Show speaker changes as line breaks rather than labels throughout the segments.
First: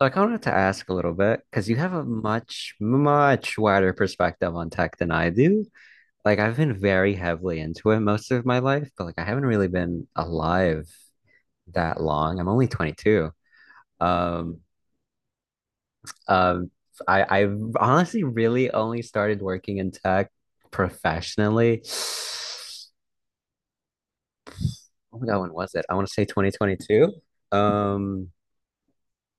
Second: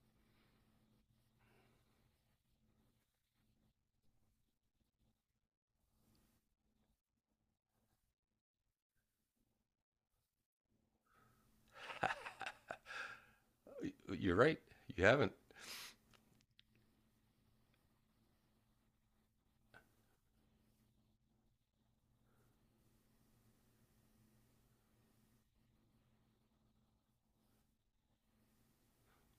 Like, I kind of wanted to ask a little bit because you have a much, much wider perspective on tech than I do. Like, I've been very heavily into it most of my life, but like, I haven't really been alive that long. I'm only 22.
You're right.
Um,
You haven't.
um, I've honestly really only started working in tech professionally. Oh my God, when was it? I want to say 2022. Um,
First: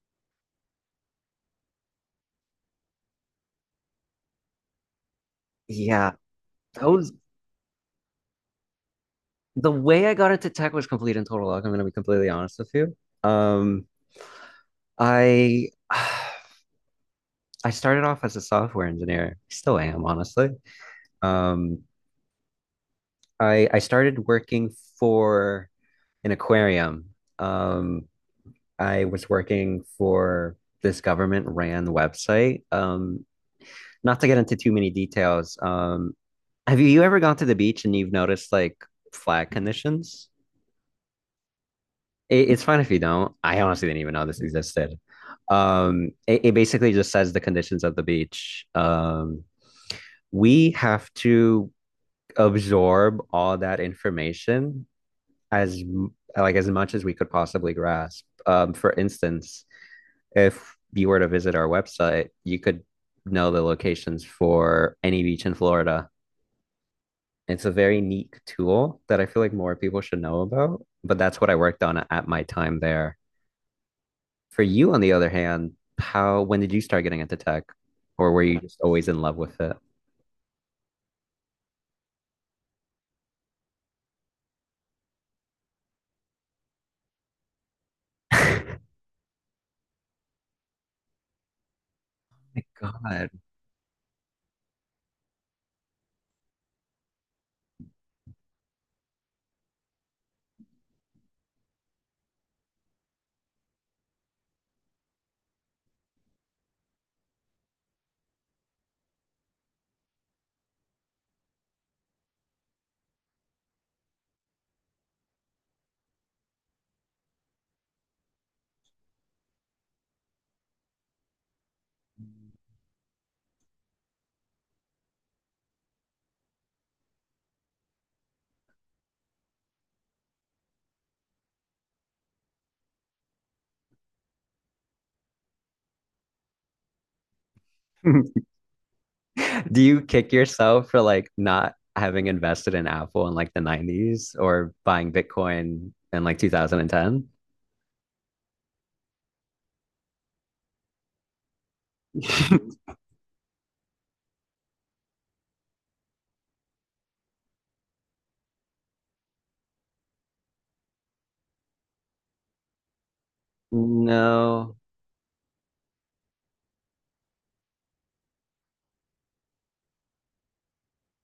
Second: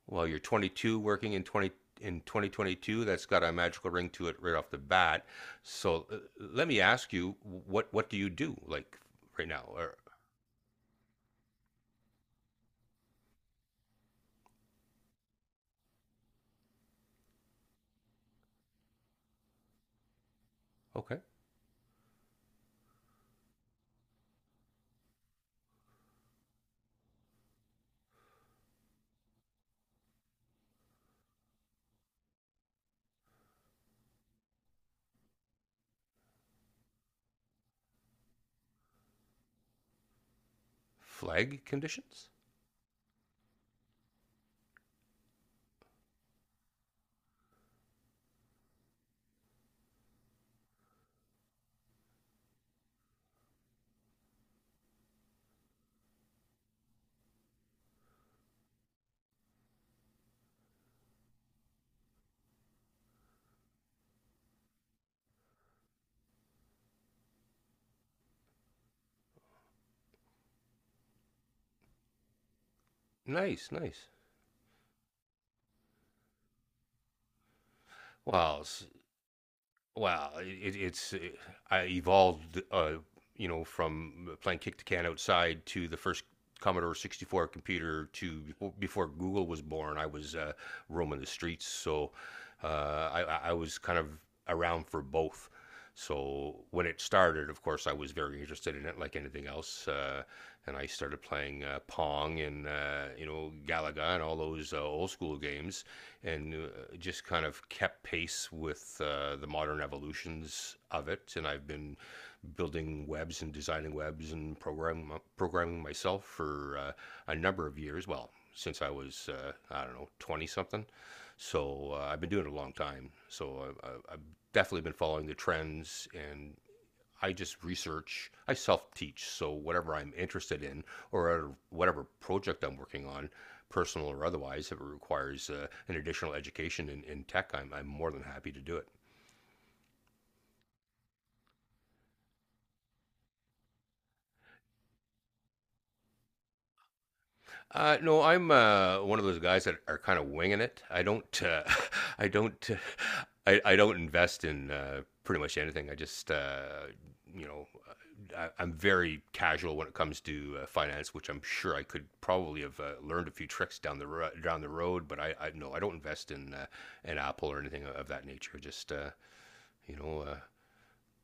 Well, you're 22, working in 20 in 2022. That's got a magical ring to it right off the bat. So
yeah,
let me
that
ask
was
you, what do you do like right now?
the
Or
way I got into tech was complete and total luck. I'm going to be completely honest with you. Um, I I started off as a software engineer. Still am, honestly.
okay,
Um, I started working for an aquarium. Um, I was working for this government ran website. Not to get into too many details. Have you ever gone to the beach and you've noticed like flag conditions?
flag conditions.
It's fine if you don't. I honestly didn't even know this existed. It basically just says the conditions of the beach. We have to absorb all that information as like as much as we could possibly grasp. For instance, if you were to visit our website, you could know the locations for any beach in Florida. It's a very neat tool that I feel like more people should know about, but that's what I worked on at my time there.
Nice, nice.
For you, on the other hand, how when did you start getting into tech, or were you
Well,
just always in love with it?
Well, I evolved, you know, from playing kick the can outside to the first Commodore 64 computer to before Google was born. I was roaming the streets, so uh, I,
God.
I was kind of around for both. So when it started, of course, I was very interested in it, like anything else. And I started playing Pong and you know, Galaga and all those old school games, and just kind of kept pace with the modern evolutions of it. And I've been building webs and designing webs and programming myself for a number of years. Well, since I was I don't know, twenty something, so I've been doing it a long time. So I've definitely been following the trends, and I just research, I self teach. So whatever I'm interested in or whatever project I'm working on, personal or otherwise, if it requires an additional education in tech, I'm more than happy to do it.
Do you kick yourself for like not having invested in Apple in like the 90s or buying Bitcoin in like 2010?
No, I'm one of those guys that are kind of winging it. I don't, I don't, uh, I don't invest in pretty much anything. I just, you know, I'm very casual when it comes to finance, which I'm sure I could probably have learned a few tricks down the
No.
road. But I no, I don't invest in an Apple or anything of that nature. Just, you know,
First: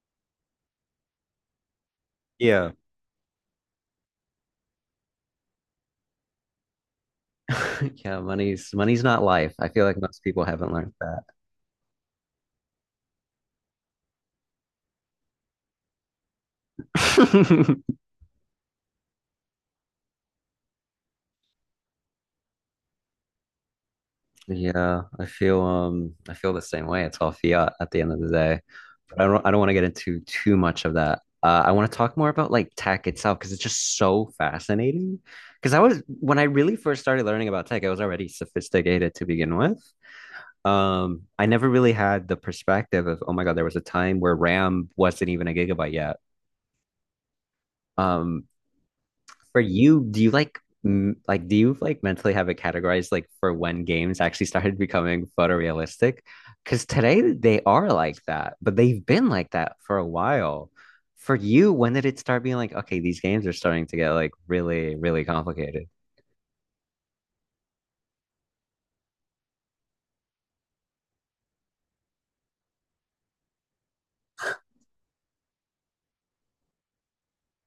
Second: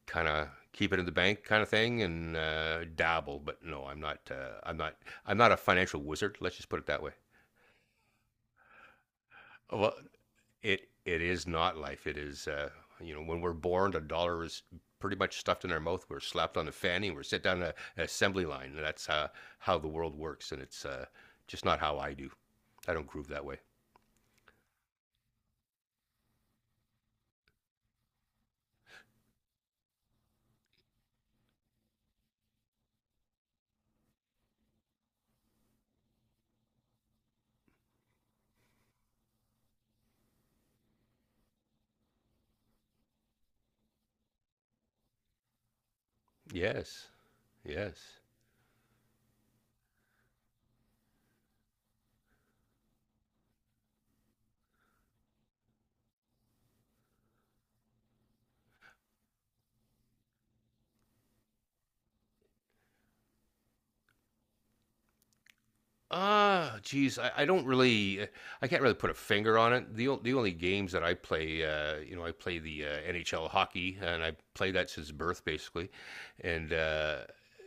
kind of keep it in the bank kind of thing, and
Yeah.
dabble. But no, I'm not a financial wizard. Let's just put it that way.
Yeah, money's money's not life. I feel
Well,
like most people haven't
it
learned
it is not life. It is you know, when we're born, a dollar is pretty much stuffed in our mouth. We're slapped on a fanny. We're set down a,
that.
an assembly line. And that's how the world works, and it's just not how I do. I don't groove that way.
Yeah, I feel the same way. It's all fiat at the end of the day. But I don't want to get into too much of that. I want to talk more about like tech itself because it's just so fascinating. Because I was when I really first started learning about tech, I was already sophisticated to begin with. I never really had the perspective of, oh my God, there was a time where RAM wasn't even a gigabyte yet.
Yes, yes.
Um, for you, do you like like do you like mentally have it categorized like for when games actually started becoming photorealistic? Because today they are like that, but they've been like that for a while. For you, when did it start being like, okay, these games are starting to get like really, really complicated?
Ah, geez, I can't really put a finger on it. The only games that I play, you know, I play the NHL hockey, and I play that since birth, basically. And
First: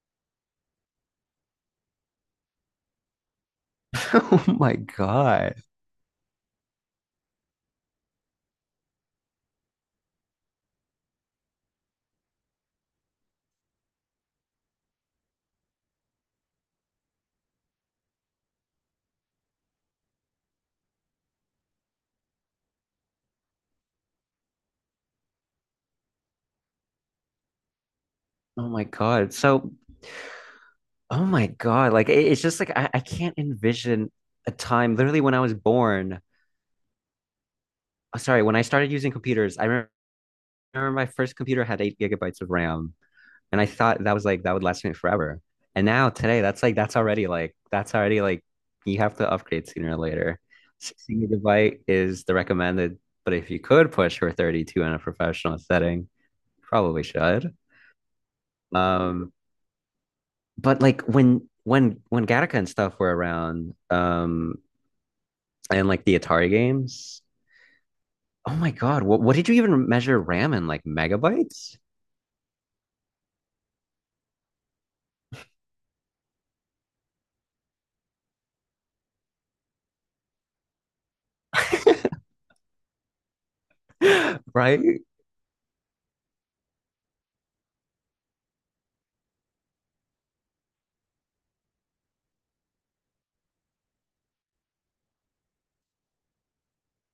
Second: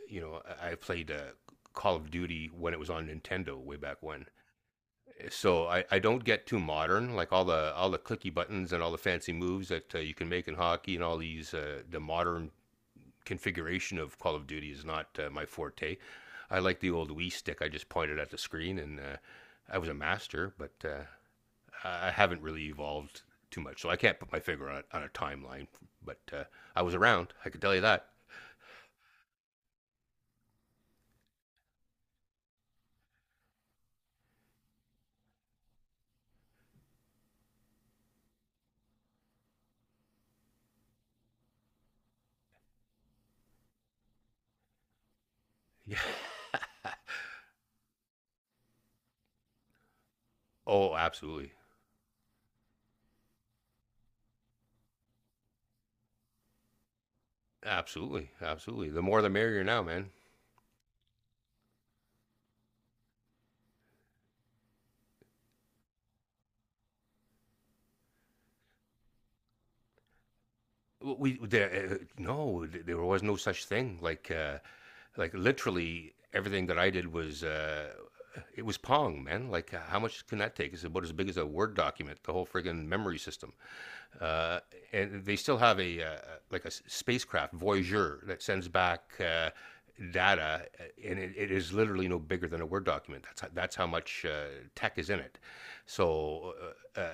you know, I played Call of Duty when it was on Nintendo way back when.
Oh my God.
So I don't get too modern, like all the clicky buttons and all the fancy moves that you can make in hockey and all these the modern configuration of Call of Duty is not my forte. I like the old Wii stick. I just pointed at the screen, and I was a master, but I haven't really evolved too much, so I can't put my finger on a timeline. But I was around. I can tell you that.
Oh my God. Like, it's just like I can't envision a time literally when I was born. Sorry, when I started using computers, remember my first computer had 8 gigabytes of RAM. And I thought that was like that would last me forever. And
Yeah.
now today, that's like that's already like that's already like you have to upgrade sooner or later.
Oh,
Sixteen
absolutely,
gigabyte is the recommended, but if you could push for 32 in a professional setting, probably should.
absolutely, absolutely. The more the
Um,
merrier now, man.
but like when Gattaca and stuff were around, and like the Atari games, oh my God, what did you even measure RAM in like megabytes?
No, there was no such thing. Like literally everything that I did was it was Pong, man. Like, how much can that take? It's about as big as a Word document. The whole friggin' memory system, uh,
Right?
and they still have a like a spacecraft Voyager that sends back data and it is literally no bigger than a Word document. That's how, that's how much tech is in it. So uh, uh,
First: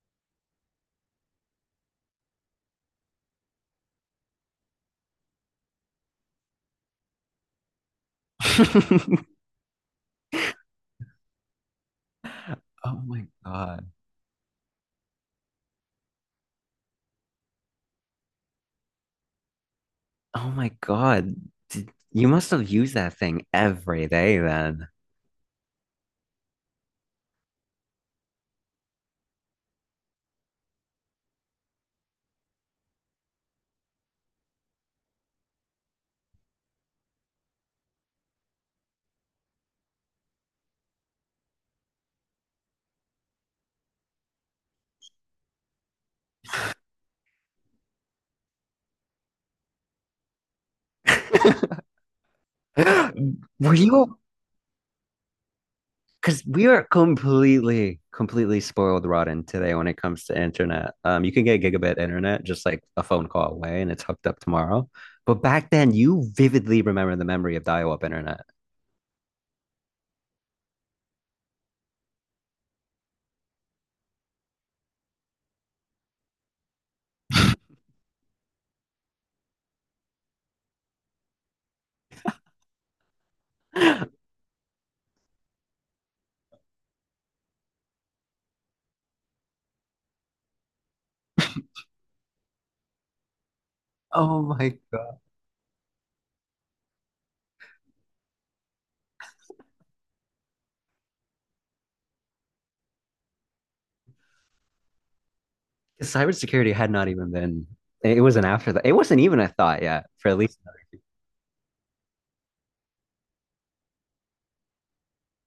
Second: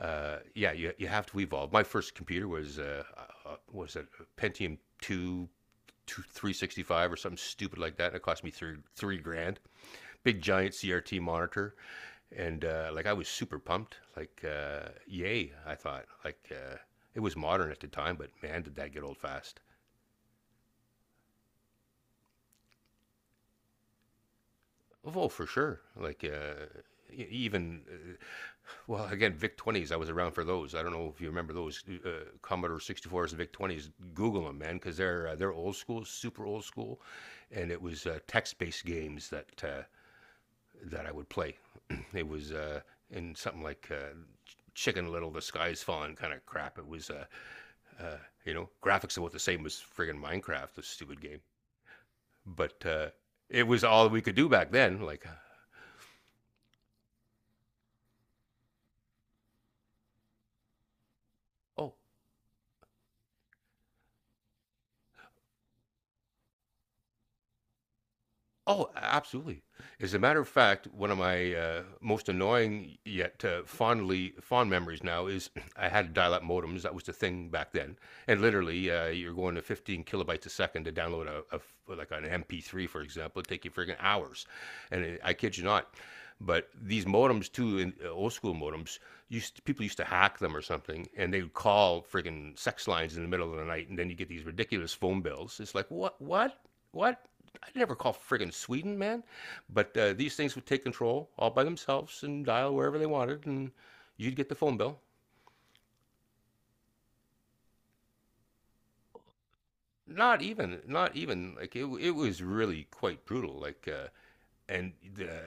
yeah, you have to evolve. My first computer was a Pentium 2, 365 or something stupid like that, and it cost me three three grand. Big giant CRT monitor, and
Oh
like I
my
was super
God.
pumped. Like yay, I thought. Like it was modern at the time, but man, did that get old fast.
Oh my God. Did, you must have used that thing every day then.
Oh, for sure. Like e- even well, again, VIC 20s, I was around for those. I don't know if you remember those Commodore 64s and VIC 20s. Google them, man, because they're old school, super old school. And it was text based games that I would play. It was in something like Chicken Little, the sky's falling, kind of crap. It was, uh, you know, graphics about the same as friggin' Minecraft, the stupid game. But it
Were
was all
you?
we could do back then. Like,
Because we are completely, completely spoiled rotten today when it comes to internet. You can get
oh,
gigabit internet just like a phone call away and it's hooked up tomorrow. But back then, you vividly remember the memory of dial-up internet.
oh, absolutely. As a matter of fact, one of my most annoying yet fondly fond memories now is I had dial-up modems. That was the thing back then, and literally you're going to 15 kilobytes a second to download like an MP3, for example. It'd take you friggin' hours, and it, I kid you not. But these modems too, in, old school modems, people used to hack them or something, and they would call friggin' sex lines in the middle of the night, and then you get these
Oh my
ridiculous
God.
phone bills. It's like what, what? I would never call friggin' Sweden, man. But these things would take control all by themselves and dial wherever they wanted, and you'd get the phone bill.
Cybersecurity had not even been, it wasn't after that. It wasn't even a thought yet, for at
Not
least.
even, not even like it. It was really quite brutal. Like, and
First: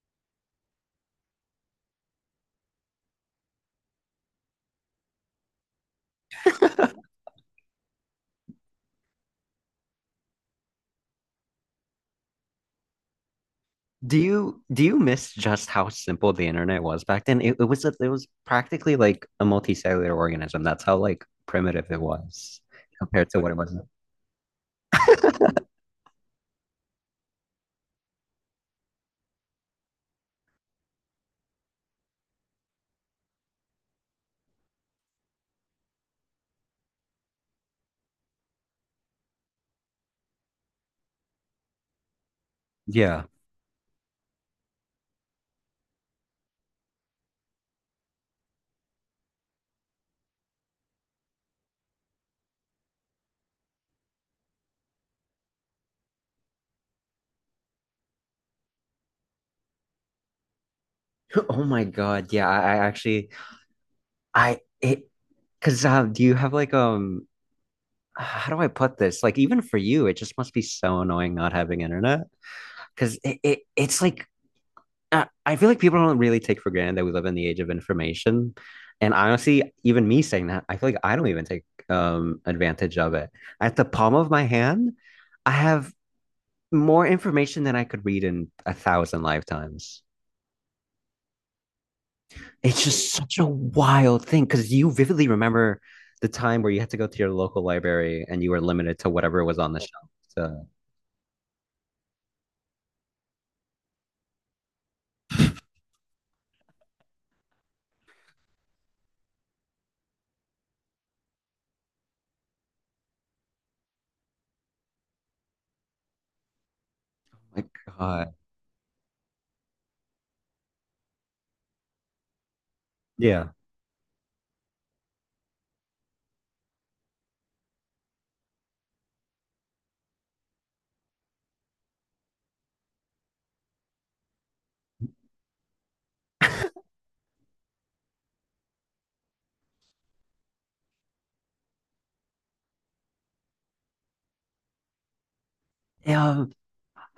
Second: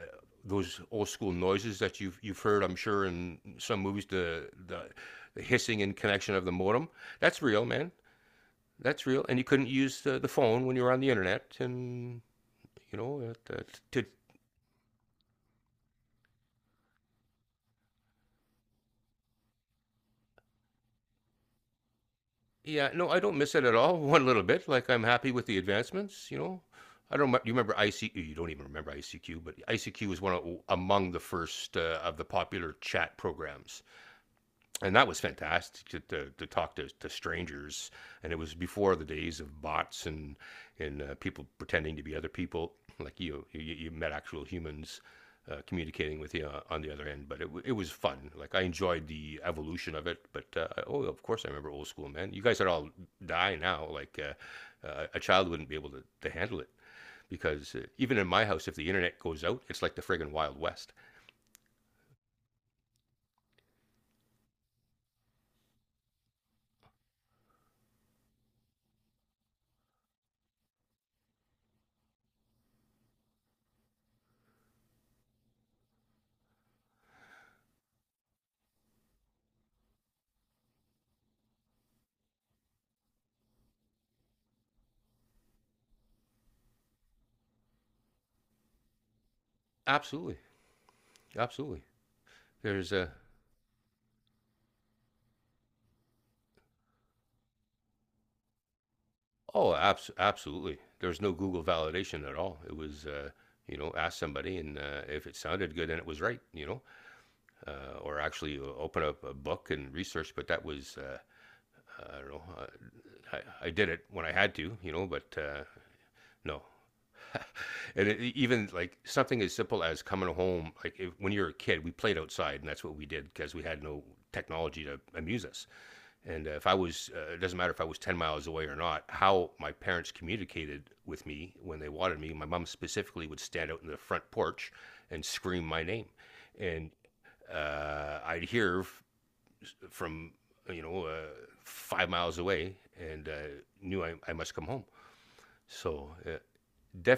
those old school noises that you've heard, I'm sure, in some movies, the hissing and connection of the modem. That's real, man. That's real. And you couldn't use the phone when you were on the internet, and you know, to
Do you miss just how simple the internet was back then? It was a, it was practically like a multicellular organism. That's how like primitive it was
yeah, no, I
compared
don't
to what
miss
it
it
was
at
now.
all. One little bit. Like, I'm happy with the advancements. You know, I don't. Remem- you remember ICQ? You don't even remember ICQ, but ICQ was one of, among the first of the popular chat programs, and that was fantastic to talk to strangers. And it was before the days of bots and people pretending to be other people. Like
Yeah.
you met actual humans communicating with you on the other end. But it was fun. Like, I enjoyed the evolution of it. But oh, of course, I remember old school, man. You guys would all die now. Like a child wouldn't be able to handle it because even in my house, if the internet goes out, it's like the friggin' wild west.
Oh my God. Yeah. I actually I it because do you have like how do I put this? Like even for you, it just must be so annoying not having internet because it's like I feel like people don't really take for granted that we live in the age of information. And honestly, even me saying that, I feel like I don't even take advantage of it. At the palm of my hand, I have more information than I could read in a thousand lifetimes.
Absolutely, absolutely.
It's
There's a
just such a wild thing because you vividly remember the time where you had to go to your local library and you were limited to whatever was on
oh,
the shelf. So,
absolutely. There's no Google validation at all. It was, you know, ask somebody, and if it sounded good, then it was right, you know, or actually open up a book and research. But that was, I don't know, I did it when I had to, you know, but no.
my
And it,
God.
even like something as simple as coming home, like if, when you're a kid, we played outside, and that's what we did
Yeah.
because we had no technology to amuse us. And if I was, it doesn't matter if I was 10 miles away or not, how my parents communicated with me when they wanted me, my mom specifically would stand out in the front porch and scream my name. And I'd hear from, you know, 5 miles away, and knew I must come home. So,
Yeah,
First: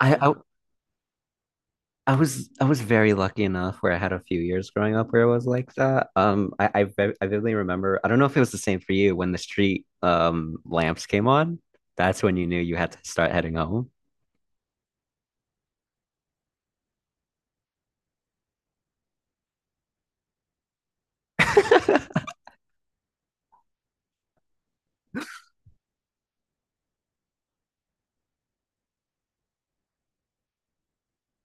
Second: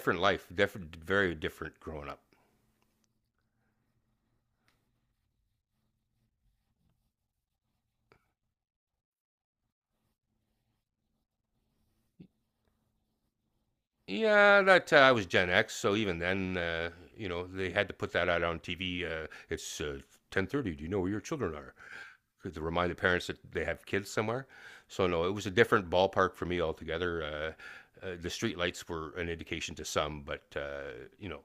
I, I
life, different, very different growing up.
I was very lucky enough where I had a few years growing up where it was like that. I vividly remember. I don't know if it was the same for you when the street lamps came on. That's when you knew you had to start heading home.
Yeah, that I was Gen X, so even then, you know, they had to put that out on TV. It's 10:30. Do you know where your children are? To remind the parents that they have kids somewhere. So no, it was a different ballpark for me altogether. The streetlights were an indication to some, but you know,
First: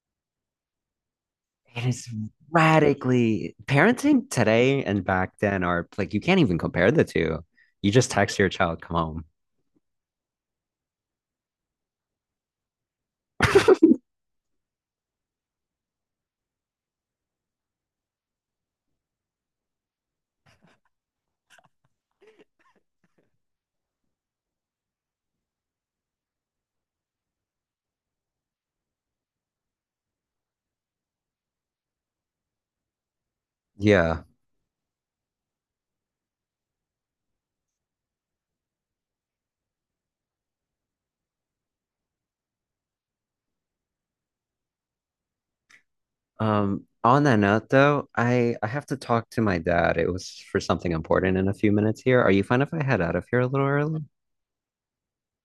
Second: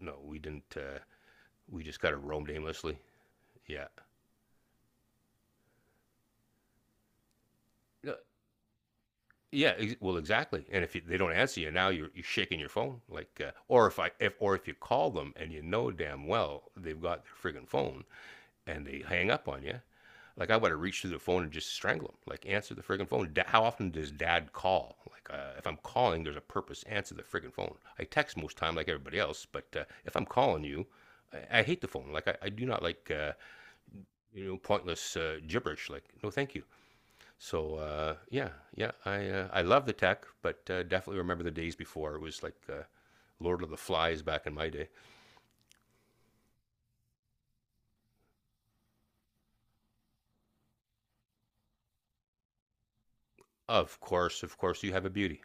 no, we didn't. We
It
just
is
kind of roamed aimlessly.
radically
Yeah.
parenting today and back then are like you can't even compare the two. You just
No,
text your child, come home.
Exactly. And if you, they don't answer you now, you're shaking your phone. Like, or if I, if or if you call them and you know damn well they've got their friggin' phone and they hang up on you, like I would have reached through the phone and just strangle him. Like, answer the friggin' phone. How often does dad call? Like if I'm calling, there's a purpose. Answer the friggin' phone. I text most time like everybody else, but if I'm calling you, I hate the phone. Like I do not like
Yeah.
you know, pointless gibberish. Like, no, thank you. So yeah, I love the tech, but definitely remember the days before it was like Lord of the Flies back in my day.
On that note though, I have to talk to my dad. It was for something important in a few minutes here. Are you fine if I head out of here a little early?
Of course, you have a beauty.